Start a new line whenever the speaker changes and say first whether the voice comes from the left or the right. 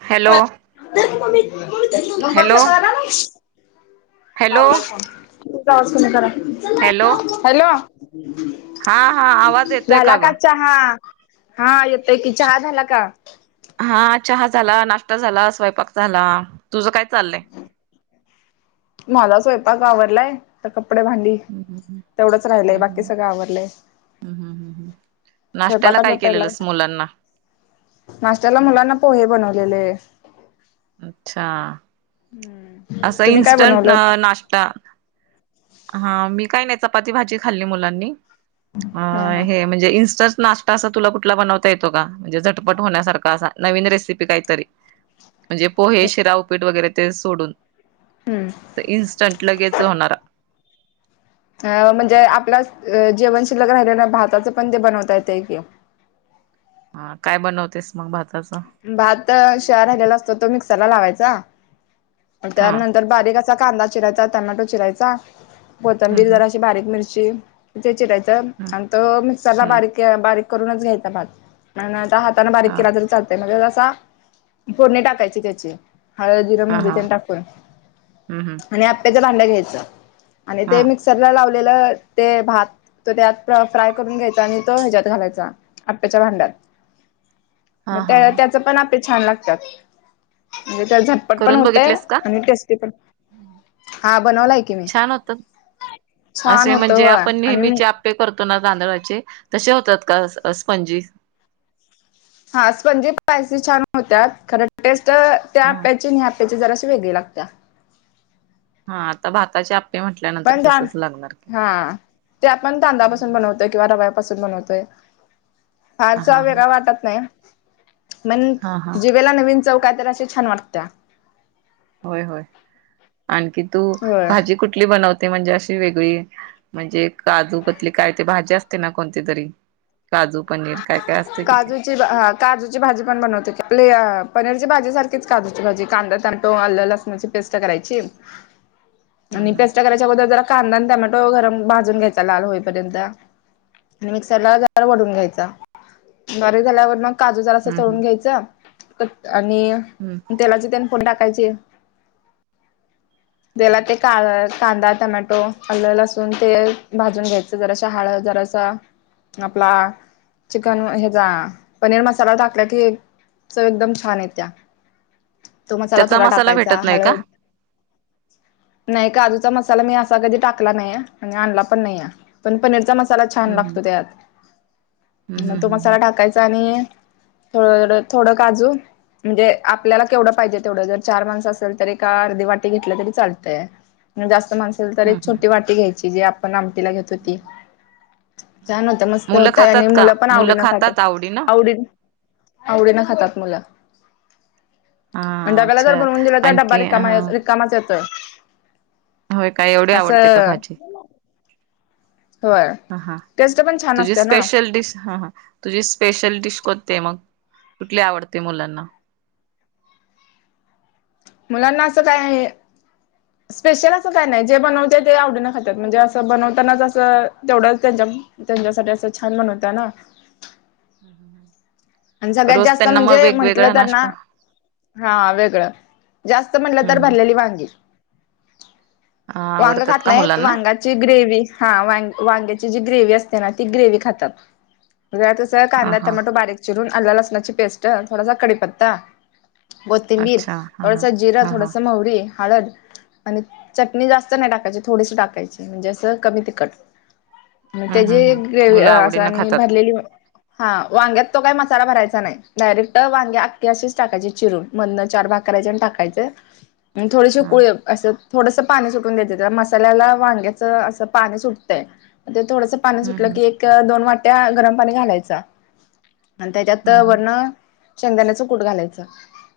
right: ह hello hello
left: [inaudible]
right: hello
left: [inaudible] [inaudible] करा
right: hello
left: hello
right: हा हा आवाज येतोय
left: झाला का
right: ग
left: चहा हा येतोय कि चहा झाला का
right: हा चहा झाला नाश्ता झाला स्वयंपाक झाला तुझ काय चाललंय
left: माझा स्वयंपाक आवरलाय कपडे भांडी
right: हम्म
left: तेवढच राहिलय बाकी
right: हम्म
left: सगळ आवडलय
right: हम्म नाश्त्याला
left: स्वयंपाकाचा
right: काय
left: पहिला
right: केलेलंस मुलांना
left: नाशत्याला मुलांना पोहे बनवलेले
right: अच्छा असं
left: तुम्ही काय
right: इन्स्टंट
left: बनवलं
right: नाश्ता हा मी काय नाही चपाती भाजी खाल्ली मुलांनी. अ
left: हा हा
right: हे म्हणजे इंस्ट नाश्टा तसा तुला कुठला बनवता येतो का म्हणजे झटपट होण्यासारखा असा नवीन रेसिपी काहीतरी म्हणजे पोहे, शिरा उपीट वगैरे ते सोडून
left: हम्म
right: अस इन्स्टंट लगेच होणारा
left: अ म्हणजे आपल्या जेवनशिल्लक राहिल्यान भारताचं पण ते बनवता येते कि
right: हा काय बनवतेस. मग भाताचं
left: भात शिळि राहिलेला असतो तो मिक्सरला लावायचा. जा
right: हा
left: त्यानंतर बारीक अस कांदा चिरायचा, टमॅटो चिरायचा
right: हम्म
left: कोथंबीर
right: हम्म
left: अशी बारीक मिरची त्याच
right: हम्म
left: आणि तो मिक्सरला
right: हम्म
left: बारीक बारीक करूनच घ्यायचा भात कारण हात बारीक
right: हा
left: केला तर चालतय. फोडणी टाकायचे त्याची हळद, जीरा,.
right: हा
left: मोहरी
right: हा
left: टाकून
right: हम्म हम्म
left: भांड घ्यायच आणि
right: हा
left: ते मिक्सरला लाव [unintelligible] ते भात त्यात फ्राय करून घ्यायचा आणि तो ह्याच्यात घालायचा आप्याच्या भांड्यात. म
right: हा हा
left: त्या
right: हा
left: त्याच पण आप ते छान लागतात. म्हणजे त्या झटपट पण
right: करून
left: हो होतय
right: बघितलेस का
left: आणि टेस्टी पण, हा बनवला आहे की मी,
right: छान होतात
left: छान
right: असे
left: होत
right: म्हणजे आपण
left: आणि
right: नेहमीचे आप्पे करतो ना तांदळाचे तसे होतात का स स्पंजी.
left: हा स्पंजी स्पायसी छान होत्यात, खरं टेस्ट त त्या
right: हा
left: आप्याचे आणि ह्या आप्याचे जरास वेगळी लागत्या.
right: हा आता भाताचे आप
left: पण धान, हां ते आपण
right: हम्म
left: तांदळापासून
right: हम्म
left: बनवतोय किंवा रव्यापासून बनवतोय.
right: हा हा
left: फारसा
right: हा
left: वेगळा वाटत नाही. मण
right: हा हा
left: जीभेला नवीन चव काय तर अशी छान वाटतंया.
right: होय होय, आणखी तू,
left: होय.
right: भाजी कुठली बनव ते म्हणजे अशी वेगळी, म्हणजे काजू कतली काय ते भाजी असते ना कोणती तरी. काजू पनीर काय काय असते कि ते
left: काजूची, हा काजूची भाजी बनवतो की, [unintelligible] पनीरची भाजी सारखीच काजूची भाजी कांदा, टोमॅटो, आलं, लसूणची पेस्ट करायची.
right: हम्म
left: आणि
right: हम्म
left: पेस्ट करायच्या अगोदर जरा कांदा आन टमॅटो गरम भाजून घ्यायचा लाल होईपर्यंत आणि मिक्सरला जरा वढून घ्यायच. बारीक झाल्यावर मग काजू जरास
right: हम्म
left: तळून घ्यायच. [unintelligible] आणि
right: हम्म
left: तेलाची तेन फोडणी टाक पाहिजे. त्याला
right: हम्म
left: ते [unintelligible] कांदा, टमॅटो, आल, लसूण, तेल भाजून घ्यायचं, जरासी हळद, जरासा आपला चिकन ह्याजा पनीर मसाला टाकला की चव एकदम छान येत्या. तो मसाला
right: त्याचा
left: थोडा टाकायचा,
right: भेटत नाही का?
left: हळद, नाही काजू त्याचा मसाला मी असा कधी टाकला नाही आहे आणि आणला पण नाहीे आहे, पण पनीरचा मसाला त्याला छान
right: हम्म
left: लागतो त्यात.
right: हम्म
left: म
right: हम्म
left: तो मसाला
right: हम्म
left: टाकायचा आणि थोड थोडं काजू म्हणजे, आपल्याला केवढं पाहिजे तेवढं, जर चार माणसं असल तर एका अर्धी वाटी घेतलं तरी चालतंय, जास्त असलं तर एक
right: हम्म हम्म
left: छोटी वाटी घे. ते जे आपण आम लागत होती.
right: हम्म.
left: छान
right: हा.
left: होत. मस्त हो
right: मुलं
left: ते आणि
right: खातात का?
left: मुलं पण आवडीनं खातात,
right: आवडीनं?
left: आवडीन-आवडीनं खातात मुलं. पण
right: हा
left: डब्याला जर
right: अच्छा
left: बनवून दिला तर, डब्बा
right: आणखी
left: रिकामा
right: हा
left: येतोय, रिकामाच येत [unintelligible]
right: होय का, एवढी आवडते का भाजी?
left: होय.
right: अहां,
left: टेस्ट पण छान
right: तुझी
left: असते ना
right: स्पेशल डिश हां हां, तुझी स्पेशल डिश कोणती आहे मग? कुठली आवडते मुलांना?
left: मुलांना असं काय स्पेशल असं काय नाही, जे बनवते ते आवडीने खातात. म्हणजे असं बनवतानाचं असं, तेवढं त्याच्यात, त्यांच्यासाठी असं छान बनवते ना? आणि सगळ्यात
right: रोज
left: जास्त
right: त्यांना मग
left: म्हणजे म्हंटलं
right: वेगवेगळा
left: तर ना
right: नाश्ता
left: हा वेगळं जास्त म्हटलं
right: हम्म
left: तर
right: हम्म
left: भरलेली वांगी.
right: हा
left: वांग
right: आवडतात
left: खात
right: का
left: नाहीत
right: मुलांना?
left: वांगाची ग्रेव्ही हा वां वांग्याची ती जी ग्रेव्ही असते ना ती ग्रेव्ही खातात. ज तसं
right: हा
left: कांदा
right: हा
left: टमाॅटो बारीक वरुन आल लसणाची पेस्ट थोडासा कडीपत्ता. कोथिंबीर,
right: अच्छा हा हा
left: थोडासा जिरा,
right: हा हा
left: थोडासा मवरी हळद आणि चटणी जास्त नाही टाकायची थोडीशी टाकायची म्हणजे असं कमी तिखट म
right: हम्म हम्म
left: त्याची
right: हम्म
left: ग्रेवी
right: मुलं
left: असं
right: आवडीनं
left: आणि
right: खातात.
left: भरलेली हा वांग्यात तो काही मसाला भरायचा नाही. डायरेक्ट वांगे आखखे अशीच टाकायचे चिरून मधनं चार भाग करायचे आणि टाकायचे. थोडेसे
right: हा
left: कुळे असं थोडस पाणी सुटून द्यायच तर मसाल्याला वांग्याच असं पाणी सुटतंय थोडस पाणी
right: हम्म
left: सुटलं
right: हम्म
left: की एक दोन वाट त्या गरम पाणी घालायचा. आणि त्याच्यात
right: हम्म हम्म.
left: वरण शेंगदाण्याच कूट घालायचं.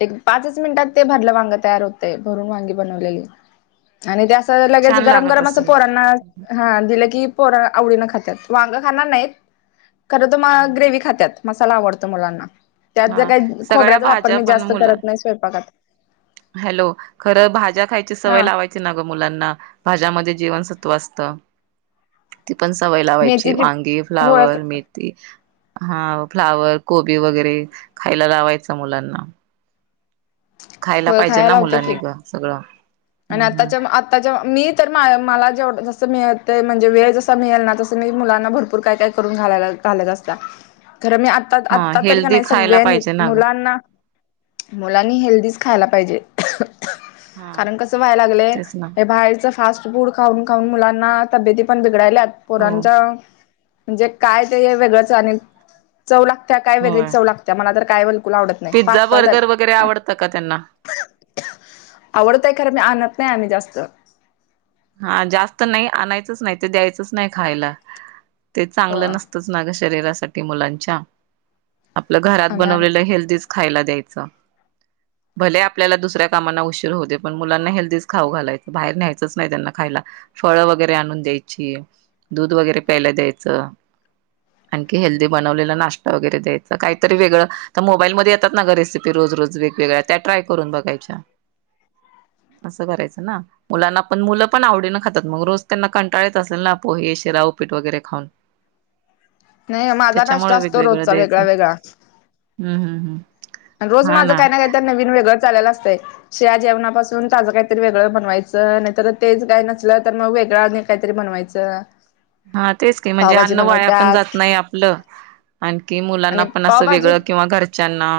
left: एक पाच मिनिटात ते भरलं वांग तयार होत. भरून वांगी बनवलेली. आणि त्या लगेच
right: छान
left: गरम
right: लागत
left: गरम असं
right: असेल.
left: पोरांना हा दिलं की पोर आवडीन खातात वांग खाणार नाहीत खरं तु मग ग्रेव्ही खात्यात. मसाला आवडतो मुलांना. त्यात ज
right: हा
left: काही
right: सगळ्या
left: खोबऱ्याचा वापर
right: भाज्या
left: मी
right: पण
left: जास्त
right: मुलं
left: करत नाही स्वयंपाकात
right: हॅलो खरं भाज्या खायची सवय
left: हा
right: लावायची ना ग मुलांना भाज्यामध्ये जीवनसत्त्व असत. ती पण सवय लावायची.
left: मेथीची
right: वांगी,
left: होळ
right: फ्लावर, मेथी हा फ्लावर, कोबी वगैरे. खायला लावायचं मुलांना. खायला
left: होय
right: पाहिजे
left: खाया
right: ना
left: लावते की
right: मुलांनी गं सगळं
left: आणि
right: हम्म
left: आताच्या
right: हम्म
left: आताच्या मी तर मा मला जेवढ जस मिळ म्हणजे वेळ जसा मिळेल ना तस मी मुलांना भरपूर काय काय करून घाला घालत असता खरं मी आता
right: हा
left: आत्ता तररी का
right: हेल्दी
left: नाही
right: खायला
left: सगळ्यांनी
right: पाहिजे ना गं
left: मुलांना हेल्दीच खायला पाहिजे
right: हा
left: कारण कसं व्हायला लागलंय
right: तेच ना
left: हे बाहेरच फास्ट फूड खाऊ खऊन मुलांना तब्येती पण बगडालात
right: हो
left: पोरांचा म्हणजे काय ते वेगळंच आणल चव लागत्या काय वेगळीच
right: होय
left: चव लागत्या मला तर काय बोल आवडत नाही
right: पिझ्झा
left: पाच दर
right: बर्गर वगैरे आवडतं का त्यांना?
left: आवडतय खरं मी आणत नाही आम्ही जास्त. जा
right: हा जास्त नाही आणायचंच नाही ते द्यायचंच नाही खायला. ते
left: हो
right: चांगलं नसतंच ना गं शरीरासा ते मुलांच्या आपलं घरात
left: आम्ही आण
right: बनवलेलं हेल्दीच खायला द्यायच भले आपल्याला दुसऱ्या कामना उशीर होऊ दे पण मुलांना हेल्दीच खाऊ घालायच बाहेर न्यायचच त्यांना खायला फळ वगैरे आणून द्यायची दूध वगैरे प्यायला द्यायच आणखी हेल्दी बनवलेला नाश्ता वगैरे द्यायच काहीतरी वेगळं तर मोबाईल म येतात ना ग रेसिपी रोज रोज वेगवेगळ्या त्या ट्राय करून बघायच्या असं करायच ना मुलांना पण मुलं पण आवडीनं खातात मग रोज त्यांना कंटाळत असेल ना पोहे शीरा उपीट वगैरे खाऊन.
left: नाही माझा नाष्टा
right: त्याच्यामुळे
left: असतो रोजचा वेगळा वेगळा.
right: हम् हम् हम्
left: रोज माझं काही ना काही तर नवीन वेगळं चालेलं असतय. शीळ्या जेवणापासून ताज काहीतरी वेगळ बनवायच नाहीतर तेच काय नसल तर मग वेगळ आणि काहीतरी बनवायच.
right: हा तेच की म्हणजे अन्न वाया पण जात नाही आपल आणखी मुलांना
left: आणि
right: पण अस
left: पावभाजीत
right: वेगळ किंवा घरच्यांना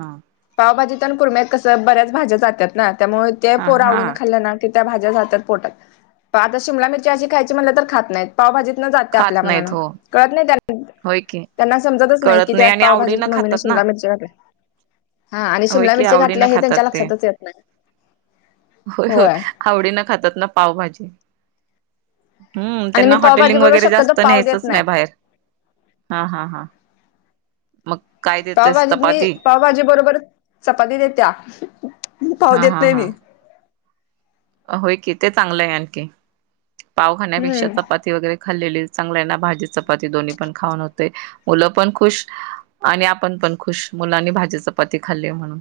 right: हा
left: पावभाजीत आणि कुम्यात कस बऱ्याच भाज्या जात्यात ना त्यामुळे ते
right: हा
left: पोर
right: हा
left: आवडीन खाल्ल ना भाज्या जातात पोटात आता शिमला मिरची अशी खायची म्हटल तर खात नाहीत पावभाजीत जात
right: खात
left: आपल्या मनान
right: नाहीत हो
left: कळत नाही त्याला
right: होय की
left: त्यांना समजतच नाही
right: कळत
left: की त्यात
right: आणि आवडीनं
left: पावभाजीत मम्मीने
right: खातात ना
left: शिमला मिरच्या घातल्या. हा आणि
right: होय
left: शिमला
right: की
left: मिरची
right: आवडी न
left: घातल्या हे
right: खातात
left: त्यांच्या
right: ते
left: लक्षातच येत नाही.
right: होय होय आवडी न खातात ना पावभाजी. हम्म
left: आणि
right: त्यांना
left: मी पावभाजी
right: हॉटेलिंग
left: बरोबर
right: वगैरे
left: शक्यतो
right: जास्त
left: पाव
right: न्यायचंच
left: देत
right: नाही बाहेर हा हा हा मग काय देतेस
left: पावभाजीत मी
right: चपाती.
left: पावभाजी बरोबर चपाती देत्या. पाव देत नाही मी.
right: अ होय कि ते चांगलं आहे आणखी. पाव खाण्यापेक्षा
left: हम्म
right: चपाती वगैरे खाल्लेली चांगलं आहे ना भाजी चपाती दोन्ही पण खाऊन होते. मुलं पण खुश आणि आपण पण खुश मुलांनी भाजी चपाती खाल्ली म्हणून.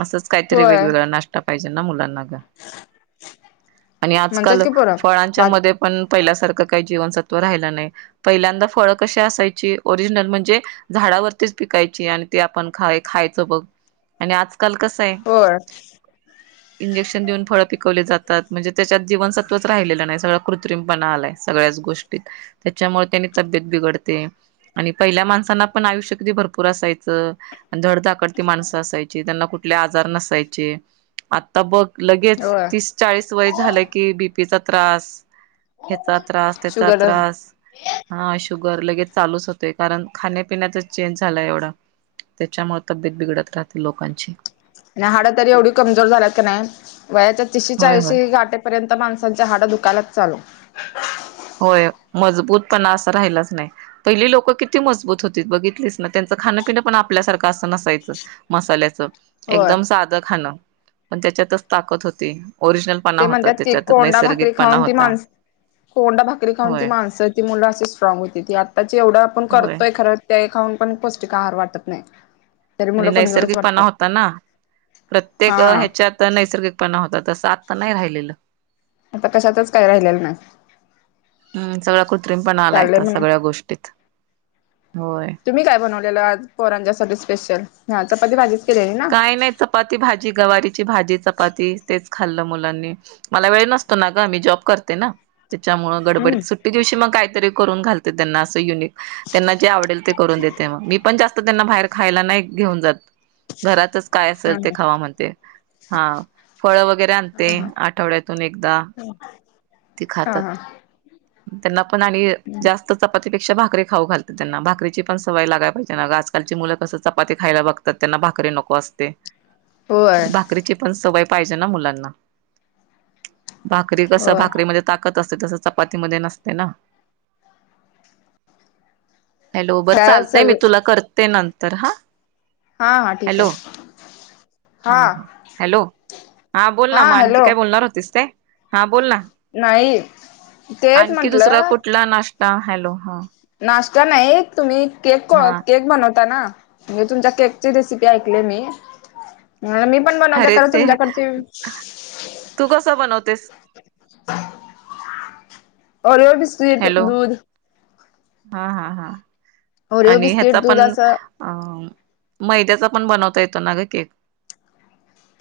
right: असंच काहीतरी
left: होय
right: वेगवेगळा नाष्टा. पाहिजे ना मुलांना ग. आणि
left: म्हणतात
right: आजकाल
left: की पोरं.
right: फळांच्या
left: भाज
right: मध्ये पण पहिल्यासारखं काही जीवनसत्व राहिलं नाही. पहिल्यांदा फळं कशी असायची ओरिजनल म्हणजे, झाडावरतीच पिकायची आणि ते आपण खा खायच बघ आणि आज आजकाल कसं हाय.
left: होय
right: इंजेक्शन देऊन फळ पिकवले जातात. म्हणजे त्याच्यात जीवन सत्वच राहिलेलं नाही सगळ कृत्रिमपणा आलाय सगळ्याच गोष्टीत त्याच्यामुळे त्यांनी पिकवले जातात म्हणजे त्यात सगळा जीवनसत्वच राहिले नाहीत सगळा कृत्रिम पणा आलाय सगळच गोष्टीत त्याच्यामुळे तब्येत बिघडते आणि पहिल्या माणसांना पण आयुष्य कती भरपूर असायचं असायचं धडधाकडती माणसं असायची. त्यांना कुठले आजार नसायचे. आता बघ लगेच
left: होय
right: तीस चाळीस वय झालं की बीपी चा त्रास हेचा त्रास त्याचा
left: शुगर
right: त्रास.
left: आणि
right: हा शुभ गर लगेच चालूच होते. कारण खाण्यापिण्याचाच चेंज झालाय एवढा त्याच्यामुळे तब्येत बिघडत राहते लोकांची.
left: आणि हाडं तरी एवढी कमजोर झाल्यात कनाय वयाच्या तिशी,
right: होय होय
left: चाळीशीे गाटेपर्यंत माणसा- हाडं दुखायलाच चालू.
right: होय मजबूत पना असं राहिलाच नाही. पहिली लोक किती मजबूत होती बघितलीस ना, त्यांचं खाणपिनं पण आपल्यासारखं असं नसायचं मसाल्याचं.
left: होय
right: एकदम साधं खाणं. पण त्याच्यातच ताकद होती. ओरिजनलपणा
left: ते
right: होता
left: म्हणतात ती
right: त्याच्यात
left: कोंडा भाकरी
right: नैसर्गिकपणा
left: खाऊन ती
right: होता
left: माणस, कोंडा भाक भाकरी खाऊन ती
right: होय.
left: माणसं ती मूल अशी स्ट्राँग होती. ती आताची एवढं आपण
right: होय
left: करतोय खर ते काही खाऊन पण पौष्टिक आहार वाटत नाही. तरी
right: आणि
left: मुलं कमजोरच
right: नैसर्गिकपणा
left: वाटतात
right: होता ना, प्रत्येक
left: हा
right: ह्याच्यात नैसर्गिकपणा होता. तसं आता नाही राहिलेलं.
left: आता कशातच काय राहिलेल नाय.
right: हम्म सगळा कृत्रिम पना आलाय आता सगळ्या गोष्टीत होय.
left: तुम्ही काय बनवलेलं आज पोरांच्यासाठी स्पेशल. हा चपाती भाजीच केलेली ना
right: काय नाही चपाती, भाजी. गवारीची भाजी, चपाती तेच. खाल्लं मुलांनी मला वेळ नसतो ना ग, मी जॉब करते ना. त्याच्यामुळं
left: हम्म
right: गडबडीत सुट्टी दिवशी मग काय तरी करून घालते त्यांना असं युनिक त्यांना जे आवडेल ते करून देते मग मी पण जास्त त्यांना बाहेर खायला नाही घेऊन जात. घरातच काय
left: हा
right: असेल ते
left: हा
right: खावा म्हणते हा फळ वगैरे आणते
left: हा
right: आठवड्यातून एकदा ते
left: हा हा
right: खातात.
left: हा
right: त्यांना पण आणि जास्त चपातीपेक्षा भा करी खाऊ घालते. त्यांना भाकरीची पण सवय लागाय पाहिजे ना. आजकालची मुलं कस चपाती खायला बघतात, त्यांना भाकरी नको असते.
left: होय
right: पण भाकरीची पण सवय पाहिजे ना मुलांना. भाकरी कस
left: होय
right: भाक रीत कसं ताकत असते तस चपातीमध्ये नसते ना. हॅलो बरं
left: काय
right: चालतंय मी
left: सगळ
right: तुला करते नंत तर ह.
left: हा हा ठीक
right: हॅलो
left: आहे
right: हा हा हॅलो हा बोल ना मग आणखी काय बोलणार होतीस काय? हा बोल ना.
left: नाही तेच म्हंटलं
right: ष्टा हॅलो हां.
left: नाश्ता नाही तुम्ही केक
right: हा
left: केक बनवता ना? म्हणजे तुमच्या केकची रेसिपी ऐकली मी. हा मी पण बनदवते
right: अरे
left: खरं
right: ते
left: तुमच्याकडचे
right: तू कसं बनवतेस?
left: ओरिओ बिस्कीट,
right: हॅलो
left: दूध
right: हा हा हा.
left: ओरिओ
right: आणि ह्याचा
left: बिस्किट दूध
right: पण
left: असं
right: अं मैद्याचा पण बनवता येतो ना ग केक?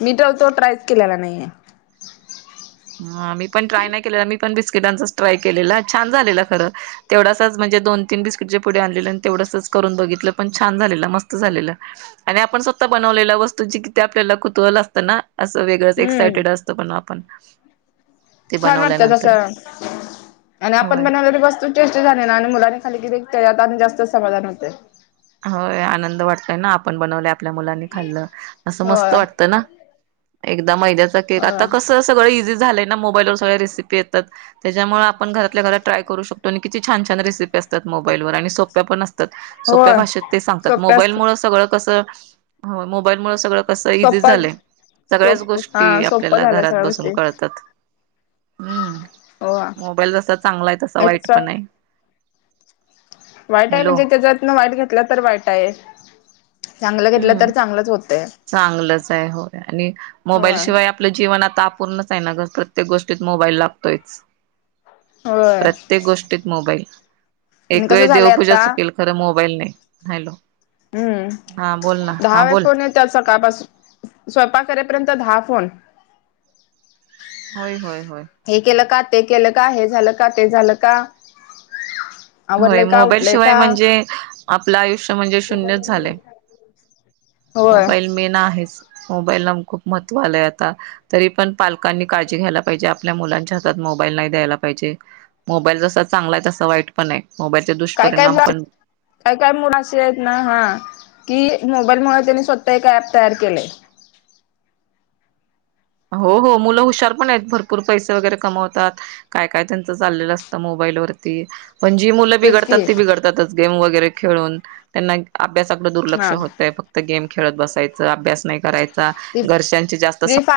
left: मी तर तो ट्रायच केलेला नाहीये
right: हा मी पण ट्राय नाही केलं, मी पण बिस्किटांचाच ट्राय केलेला छान झालेलं खरं तेवढा चाच म्हणजे दोन तीन बिस्किट चे पुढे आणलेले तेवढासच करून बघितलं पण छान झालेलं खरं. मस्त झालेलं. आणि आपण स्वतः बनवलेल्या वस्तू जे किती आपल्याला कुतवल असतं ना. असं वेगळं
left: हम्म
right: एक्सायटेड असतं पण आपण. ते
left: छान वाटतं तस
right: बनवल्यानंतर
left: आणि आपण
right: होय
left: बनवणारी वस्तू टेस्टी झाली ना आणि मुलानी खाली कि त्याच्यात आणि जास्त समाधान होते.
right: होय आनंद वाटतय ना आपण बनवल्या. आपल्या मुलांनी खाल्लं असं मस्त
left: होय
right: वाटत ना. मै्या के आता
left: होय
right: कसं सगळ. झा मोबाईल वर सग्या रेसिपी येतात त्याच्यामुळे आपण घरात घरा ट्राय करू शको किती छान छान रेसिपी असतात मोबाईलवर आणि सोप्या पण असत. [inaudible] ्या
left: होय
right: भाषेत ते सांगतात
left: सोप्या
right: मोबाईल
left: असत
right: मु सगळं कसं. हो मोबाईलमुळे सगळं. इी
left: सोप्पा
right: झाय सगळ्याच
left: सोप हा
right: गोष्टी
left: सोप्प
right: आपल्याला
left: झाल्या
right: घरात
left: सगळ्या
right: बसून
left: गोष्टी
right: कतात
left: हो
right: मोबाल जसा चांगला आहे तसा वाईट
left: एक्स्ट्रा
right: पण आहे.
left: वाईट आहे
right: हॅलो
left: म्हणजे त्याच्यातं वाईट घेत. लं तर वाईट आहे. चांगलं घेतलं
right: हम्म.
left: तर चांगलंच होतं.
right: चांगलंच आहे हो आणि मोबाईल
left: होय
right: शिवाय आपलं जीवन आता पूर्णच आहे ना प्रत्येक गोष्टीत मोबाईल लागतोयच.
left: होय
right: प्रत्येक गोष्टीत मोबाईल.
left: आणि
right: एक
left: कसं
right: वेळ
left: झालंय
right: देवपूजा
left: आता
right: चुकेल खरं मो मोबाईल नाही. हॅलो.
left: हम्म
right: हा बोल ना हा बोल.
left: स्वतः करे पर्यंत दहा फोन.
right: होय होय. होय
left: हे केलं का ते केलं का हे झालं का ते झालं का
right: होय
left: आवरलंय का
right: मोबाईल
left: उठलंय
right: शिवाय
left: का
right: म्हणजे आपल आयुष्य म्हणजे शून्यच झाले
left: होय
right: मोबाईल मेन आहेच. मोबाईलला खूप महत्त्व आलंय आता तरी पण पालकांनी काळजी घ्यायला पाहिजे आपल्या मुलांच्या मोबाईल नाही द्यायला पाहिजे. मोबाईल जसा चांगला आहे तसा वाईट पण आहे. मोबाईलचे
left: काय काय
right: दुष्परिणाम पण
left: काय काय मुलं असे आहेत ना हा की मोबाईल मुळ त्यांनी स्वतः एक ऍप तयार केलंय.
right: हो हो मुलं हुशार पण आहेत भरपूर पैसे वगैरे कमवतात काय काय त्यांचं चाललेलं असतं मोबाईल वरती. पण जी मुलं बी
left: तेच की
right: घडताती बी घडतातच गेम वगैरे. खेळून त्यांना अभ्यासाकडे दुर्लक्ष
left: हा
right: होतंय फक्त गेम खेळत बसायचं अभ्यास नाही करायचा
left: ती
right: घरच्यांशी जास्त
left: फ्री